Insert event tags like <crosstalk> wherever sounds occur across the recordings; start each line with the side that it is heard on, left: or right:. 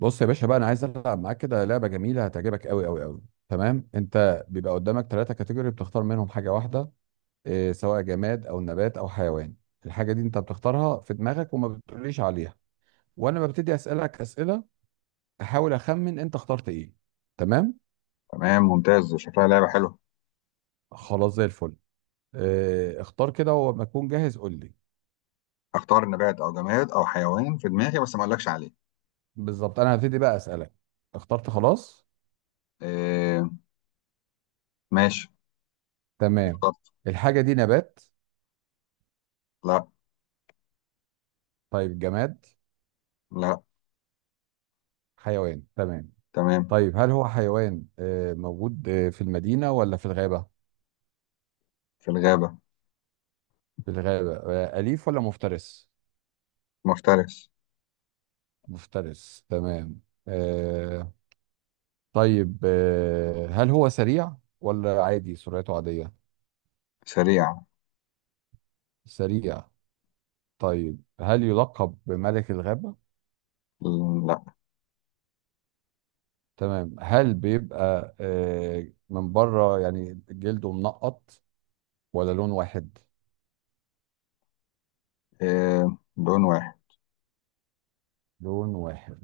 right: بص يا باشا بقى، انا عايز العب معاك كده لعبه جميله هتعجبك قوي قوي قوي. تمام، انت بيبقى قدامك ثلاثه كاتيجوري بتختار منهم حاجه واحده. إيه، سواء جماد او نبات او حيوان. الحاجه دي انت بتختارها في دماغك وما بتقوليش عليها. وانا ببتدي اسالك اسئله، احاول اخمن انت اخترت ايه. تمام.
left: تمام، ممتاز. شكلها لعبة حلوة.
right: خلاص زي الفل. إيه، اختار كده وما اكون جاهز قول لي.
left: اختار نبات او جماد او حيوان في دماغي، بس ما اقولكش عليه.
right: بالظبط، انا هبتدي بقى اسالك. اخترت خلاص؟
left: إيه، ماشي،
right: تمام.
left: اخترت.
right: الحاجه دي نبات؟
left: لا.
right: طيب جماد؟
left: لا.
right: حيوان، تمام.
left: تمام.
right: طيب، هل هو حيوان موجود في المدينة ولا في الغابة؟
left: في الغابة.
right: في الغابة، أليف ولا مفترس؟
left: مفترس.
right: مفترس، تمام. آه، طيب، هل هو سريع ولا عادي سرعته عادية؟
left: سريع.
right: سريع. طيب، هل يلقب بملك الغابة؟
left: لا.
right: تمام. هل بيبقى من بره يعني جلده منقط ولا لون واحد؟
left: إيه، لون واحد.
right: لون واحد،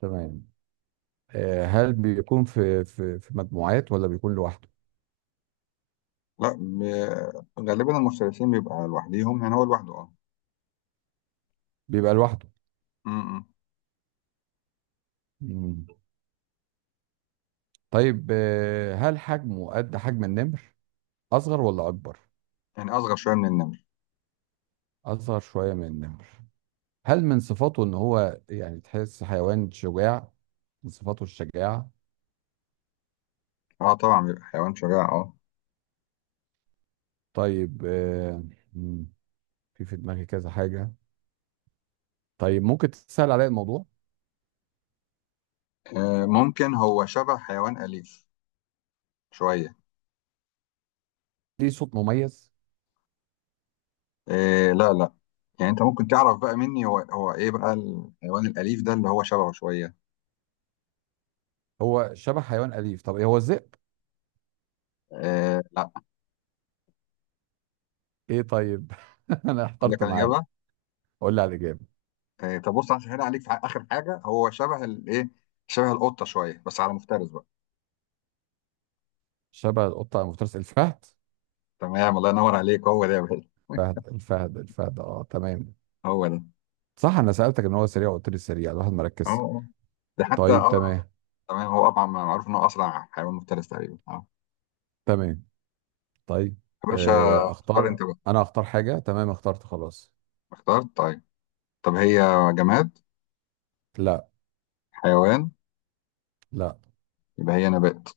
right: تمام. هل بيكون في مجموعات ولا بيكون لوحده؟
left: لا. غالبا المفترسين بيبقى لوحديهم، يعني هو لوحده، اه.
right: بيبقى لوحده.
left: م- م.
right: مم. طيب، هل حجمه قد حجم النمر، اصغر ولا اكبر؟
left: يعني اصغر شوية من النمر.
right: اصغر شويه من النمر. هل من صفاته ان هو يعني تحس حيوان شجاع، من صفاته الشجاعه.
left: اه، طبعا بيبقى حيوان شجاع، اه.
right: طيب. مم، في دماغي كذا حاجه. طيب، ممكن تسهل عليا الموضوع؟
left: ممكن هو شبه حيوان أليف شوية.
right: ليه صوت مميز؟
left: إيه، لا، لا. يعني انت ممكن تعرف بقى مني هو ايه بقى الحيوان الاليف ده اللي هو شبهه شويه.
right: هو شبه حيوان اليف، طب ايه هو الذئب؟
left: إيه، لا.
right: ايه، طيب. <laughs> انا
left: اقول لك
right: احترت
left: على
right: معاك.
left: الاجابه.
right: قول لي على الاجابه.
left: إيه، طب بص، هسهل عليك في اخر حاجه، هو شبه الايه؟ شبه القطه شويه، بس على مفترس بقى.
right: شبه القطه المفترس الفهد.
left: تمام، الله ينور عليك، هو ده يا باشا. <laughs>
right: فهد، الفهد الفهد، اه تمام.
left: هو ده.
right: صح، انا سالتك ان هو سريع وقلت لي سريع، الواحد
left: اه،
right: مركز.
left: آه. ده حتى،
right: طيب،
left: اه.
right: تمام.
left: تمام، هو طبعا معروف انه اسرع حيوان مفترس تقريبا، اه.
right: تمام. طيب،
left: يا باشا. اختار انت
right: اختار
left: بقى.
right: انا اختار حاجه، تمام اخترت خلاص.
left: اخترت؟ طيب. طب هي. جماد؟
right: لا.
left: حيوان؟
right: لا.
left: يبقى هي نبات.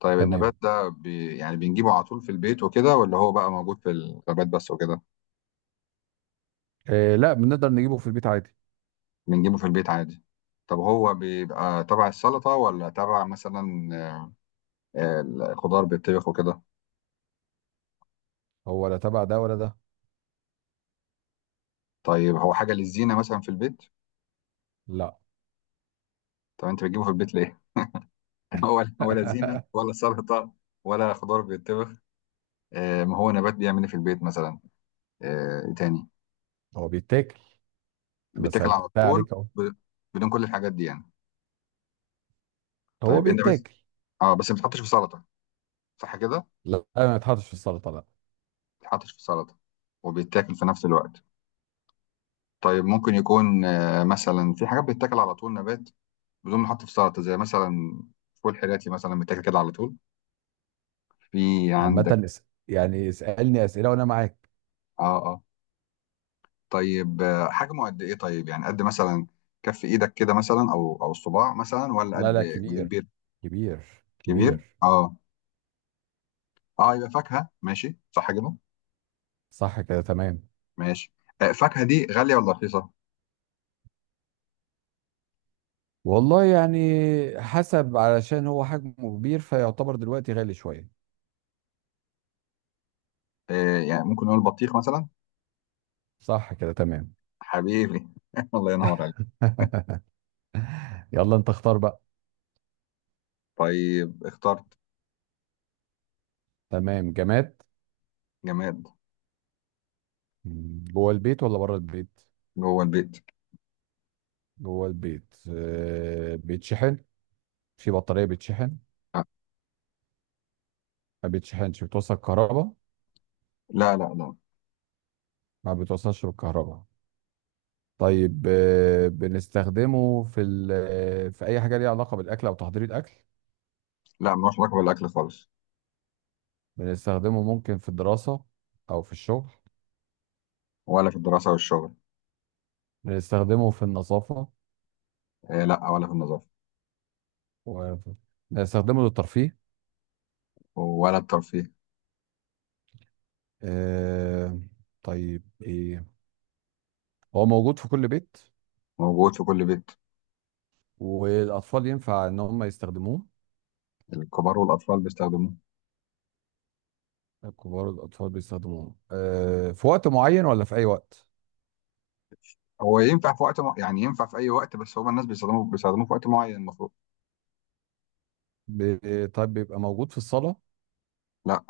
left: طيب
right: تمام.
left: النبات ده يعني بنجيبه على طول في البيت وكده، ولا هو بقى موجود في الغابات بس وكده؟
right: لا، بنقدر نجيبه في البيت عادي.
left: بنجيبه في البيت عادي. طب هو بيبقى تبع السلطة، ولا تبع مثلا الخضار بيتطبخ وكده؟
right: هو لا تبع ده ولا ده.
left: طيب هو حاجة للزينة مثلا في البيت؟
right: لا.
left: طب انت بتجيبه في البيت ليه؟ <laughs> ولا زينة
right: <laughs>
left: ولا سلطة. ولا خضار بيتطبخ. ما هو نبات بيعمل إيه في البيت مثلا؟ إيه تاني؟
right: هو بيتاكل. انا
left: بيتاكل على
right: سالتها
left: طول؟
right: عليك اهو.
left: ب- بدون كل الحاجات دي يعني؟
right: هو
left: طيب انت بس.
right: بيتاكل.
left: اه، بس ما بتحطش في سلطة، صح كده؟
right: لا، ما يتحطش في السلطه، لا.
left: بيتحطش في سلطة وبيتاكل في نفس الوقت. طيب ممكن يكون مثلا في حاجات بتتاكل على طول نبات بدون ما يتحط في سلطة، زي مثلا فول حراتي مثلا بيتاكل كده على طول. في عندك؟
right: عامه يعني اسالني اسئله وانا معاك.
left: اه، اه. طيب، حجمه قد ايه؟ طيب يعني قد مثلا كف ايدك كده مثلا، او الصباع مثلا، ولا
right: لا
left: قد.
right: لا،
left: ولا
right: كبير.
left: كبير؟
right: كبير.
left: كبير.
right: كبير.
left: اه، اه، يبقى فاكهة، ماشي، صح كده؟
right: صح كده، تمام.
left: ماشي. فاكهة دي غالية ولا رخيصة؟
right: والله يعني، حسب علشان هو حجمه كبير فيعتبر دلوقتي غالي شوية.
left: يعني ممكن نقول بطيخ مثلا.
right: صح كده، تمام.
left: حبيبي. <laughs> الله ينور عليك.
right: <laughs> يلا انت اختار بقى.
left: طيب، اخترت.
right: تمام، جماد.
left: جماد.
right: جوه البيت ولا بره البيت؟
left: جوه البيت.
right: جوه البيت، بيتشحن؟ في بطارية بيتشحن؟ ما بيتشحنش؟ بتوصل كهرباء؟
left: لا، لا، لا، لا.
right: ما بتوصلش بالكهرباء. طيب، بنستخدمه في ال- آه، في اي حاجة ليها علاقة بالاكل او تحضير الاكل؟
left: لا، ملوش علاقة بالأكل خالص.
right: بنستخدمه ممكن في الدراسة، او في الشغل؟
left: ولا في الدراسة والشغل.
right: بنستخدمه في النظافة؟
left: إيه، لا، ولا في النظافة.
right: و- استخدمه للترفيه؟
left: ولا الترفيه.
right: آه، طيب ايه، هو موجود في كل بيت؟
left: موجود في كل بيت.
right: والاطفال ينفع ان هم يستخدموه؟
left: الكبار والأطفال بيستخدموه.
right: الكبار والاطفال بيستخدموه في وقت معين ولا في اي وقت؟
left: هو ينفع في وقت يعني ينفع في أي وقت، بس هما الناس بيستخدموه في وقت معين المفروض.
right: طيب، بيبقى موجود في الصالة؟
left: لا.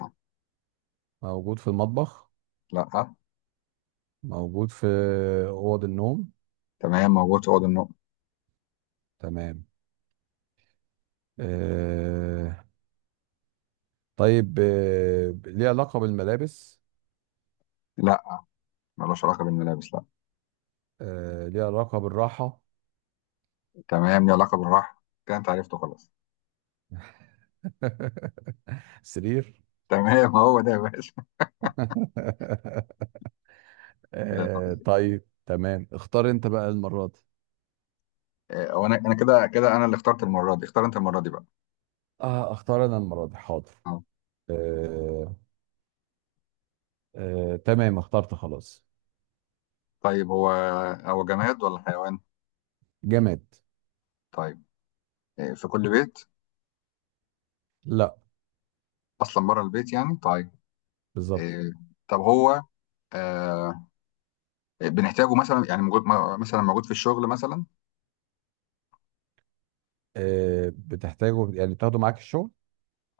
right: موجود في المطبخ؟
left: لا.
right: موجود في اوض النوم؟
left: تمام، موجود في أوض النوم.
right: تمام. آه، طيب، ليه علاقة بالملابس؟
left: لا، ملوش علاقة بالملابس، لا.
right: ليه علاقة بالراحة؟
left: تمام، ليه علاقة بالراحة، كده أنت عرفته خلاص.
right: <laughs> سرير.
left: <laughs> تمام، هو ده يا باشا. <laughs>
right: <laughs>
left: لا.
right: آه، طيب، تمام، اختار انت بقى المرة دي.
left: إيه، وأنا كده كده أنا اللي اخترت المرة دي، اختار أنت المرة دي بقى.
right: اه، اختار انا المرة دي، حاضر.
left: أه.
right: آه آه تمام، اخترت خلاص.
left: طيب هو جماد ولا حيوان؟
right: جماد.
left: طيب، في كل بيت؟
right: لا.
left: اصلا بره البيت يعني، طيب.
right: بالظبط.
left: آه، طب هو آه، بنحتاجه مثلا، يعني موجود مثلا موجود في الشغل مثلا؟
right: آه، بتحتاجه يعني تاخده معاك الشغل؟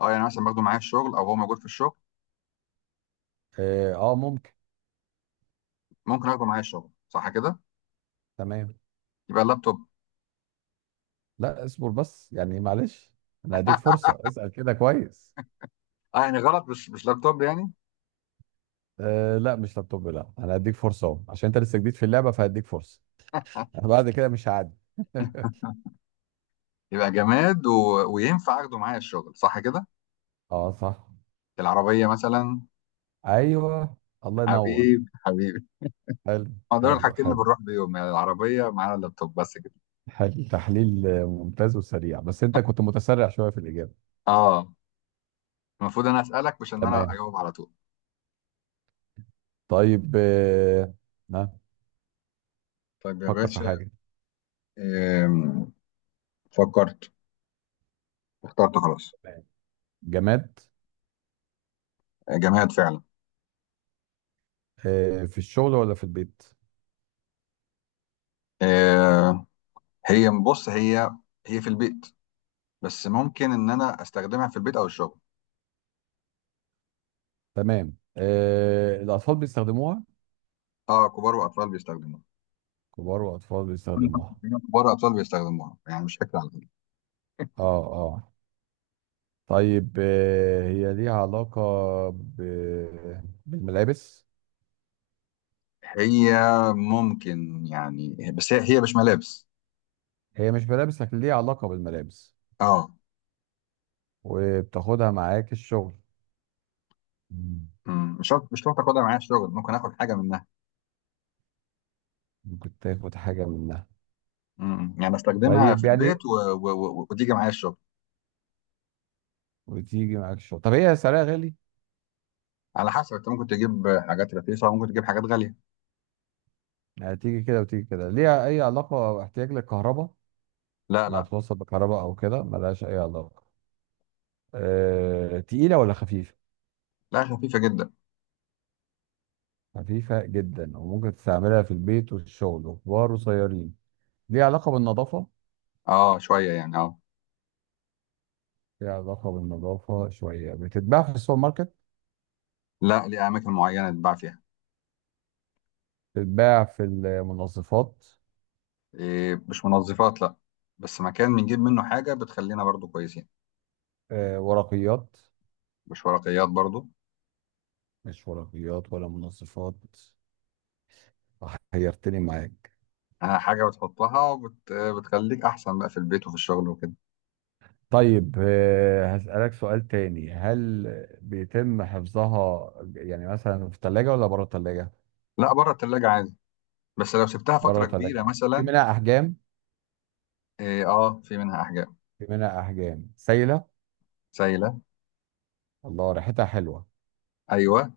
left: اه، يعني مثلا باخده معايا الشغل او هو موجود في الشغل.
right: اه، ممكن.
left: ممكن اخده معايا الشغل، صح كده؟
right: تمام.
left: يبقى اللابتوب.
right: لا، اصبر بس يعني معلش، انا هديك
left: <laughs>
right: فرصة اسأل كده كويس.
left: اه، يعني غلط، مش لابتوب يعني؟
right: آه لا، مش لابتوب، لا. انا هديك فرصة اهو عشان انت لسه جديد في اللعبة فهديك فرصة. <laughs> بعد كده مش هعدي. <laughs>
left: يبقى جماد وينفع اخده معايا الشغل، صح كده؟
right: اه، صح.
left: العربيه مثلا.
right: ايوه. الله ينور.
left: حبيبي حبيبي.
right: حلو.
left: ما دول
right: حلو
left: الحاجتين اللي
right: حلو.
left: بنروح بيهم، يعني العربيه معانا اللابتوب بس كده.
right: تحليل، ممتاز وسريع، بس انت كنت متسرع شويه في الاجابه.
left: اه، المفروض انا اسالك، مش ان انا
right: تمام.
left: اجاوب على طول.
right: طيب. ها.
left: طيب يا
right: فكر في
left: باشا.
right: حاجه.
left: آم، فكرت. اخترت خلاص.
right: تمام. جماد.
left: جماد فعلا.
right: في الشغل ولا في البيت؟
left: آه، هي، بص، هي في البيت. بس ممكن ان انا استخدمها في البيت او الشغل.
right: تمام. الاطفال بيستخدموها؟
left: اه، كبار واطفال بيستخدموها.
right: كبار واطفال بيستخدموها.
left: <laughs> كبار واطفال بيستخدموها يعني، مش فكره على فكره.
right: اه اه. طيب، هي ليها علاقه ب... بالملابس؟
left: هي ممكن يعني بس، هي مش ملابس.
right: هي مش ملابس لكن ليها علاقه بالملابس،
left: اه.
right: وبتاخدها معاك الشغل. مم.
left: مش شرط اخدها معايا الشغل، ممكن اخد حاجه منها.
right: ممكن تاخد حاجه منها؟
left: يعني استخدمها في
right: طيب
left: البيت
right: يعني،
left: وتيجي معايا الشغل.
right: وتيجي معاك الشغل. طب هي سعرها غالي؟
left: على حسب، انت ممكن تجيب حاجات رخيصه وممكن تجيب حاجات غاليه.
right: يعني تيجي كده وتيجي كده. ليها اي علاقه او احتياج للكهرباء،
left: لا،
right: انها
left: لا.
right: توصل بكهرباء او كده، ملهاش اي علاقه. تقيله ولا خفيفه؟
left: لا، خفيفه جدا.
right: خفيفه جدا، وممكن تستعملها في البيت وفي الشغل، وكبار وصغيرين. ليها علاقه بالنظافه؟
left: اه، شويه يعني، اه.
right: ليها علاقه بالنظافه شويه. بتتباع في السوبر ماركت؟
left: لا، ليه اماكن معينه تتباع فيها.
right: بتتباع في المنظفات؟
left: إيه، مش منظفات، لا. بس مكان بنجيب منه حاجه بتخلينا برضو كويسين.
right: ورقيات؟
left: مش ورقيات برضو.
right: مش ورقيات ولا منظفات. حيرتني معاك.
left: حاجه بتحطها بتخليك احسن بقى في البيت وفي الشغل وكده.
right: طيب، هسألك سؤال تاني، هل بيتم حفظها يعني مثلا في الثلاجة ولا بره الثلاجة؟
left: لا، بره التلاجة عادي. بس لو سبتها
right: بره
left: فتره
right: الثلاجة.
left: كبيره
right: يعني في
left: مثلا.
right: منها أحجام؟
left: إيه، اه، في منها احجام.
right: في منها أحجام سايلة.
left: سايله.
right: الله، ريحتها حلوة.
left: ايوه.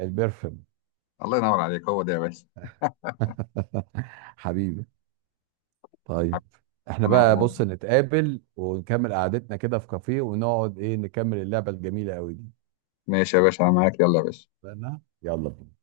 right: البرفم.
left: الله ينور عليك، هو ده يا باشا.
right: <laughs> حبيبي. طيب، احنا
left: انا.
right: بقى بص نتقابل ونكمل قعدتنا كده في كافيه، ونقعد ايه، نكمل اللعبة الجميلة قوي دي.
left: ماشي يا باشا، انا معاك، يلا يا باشا.
right: اتفقنا؟ يلا بينا.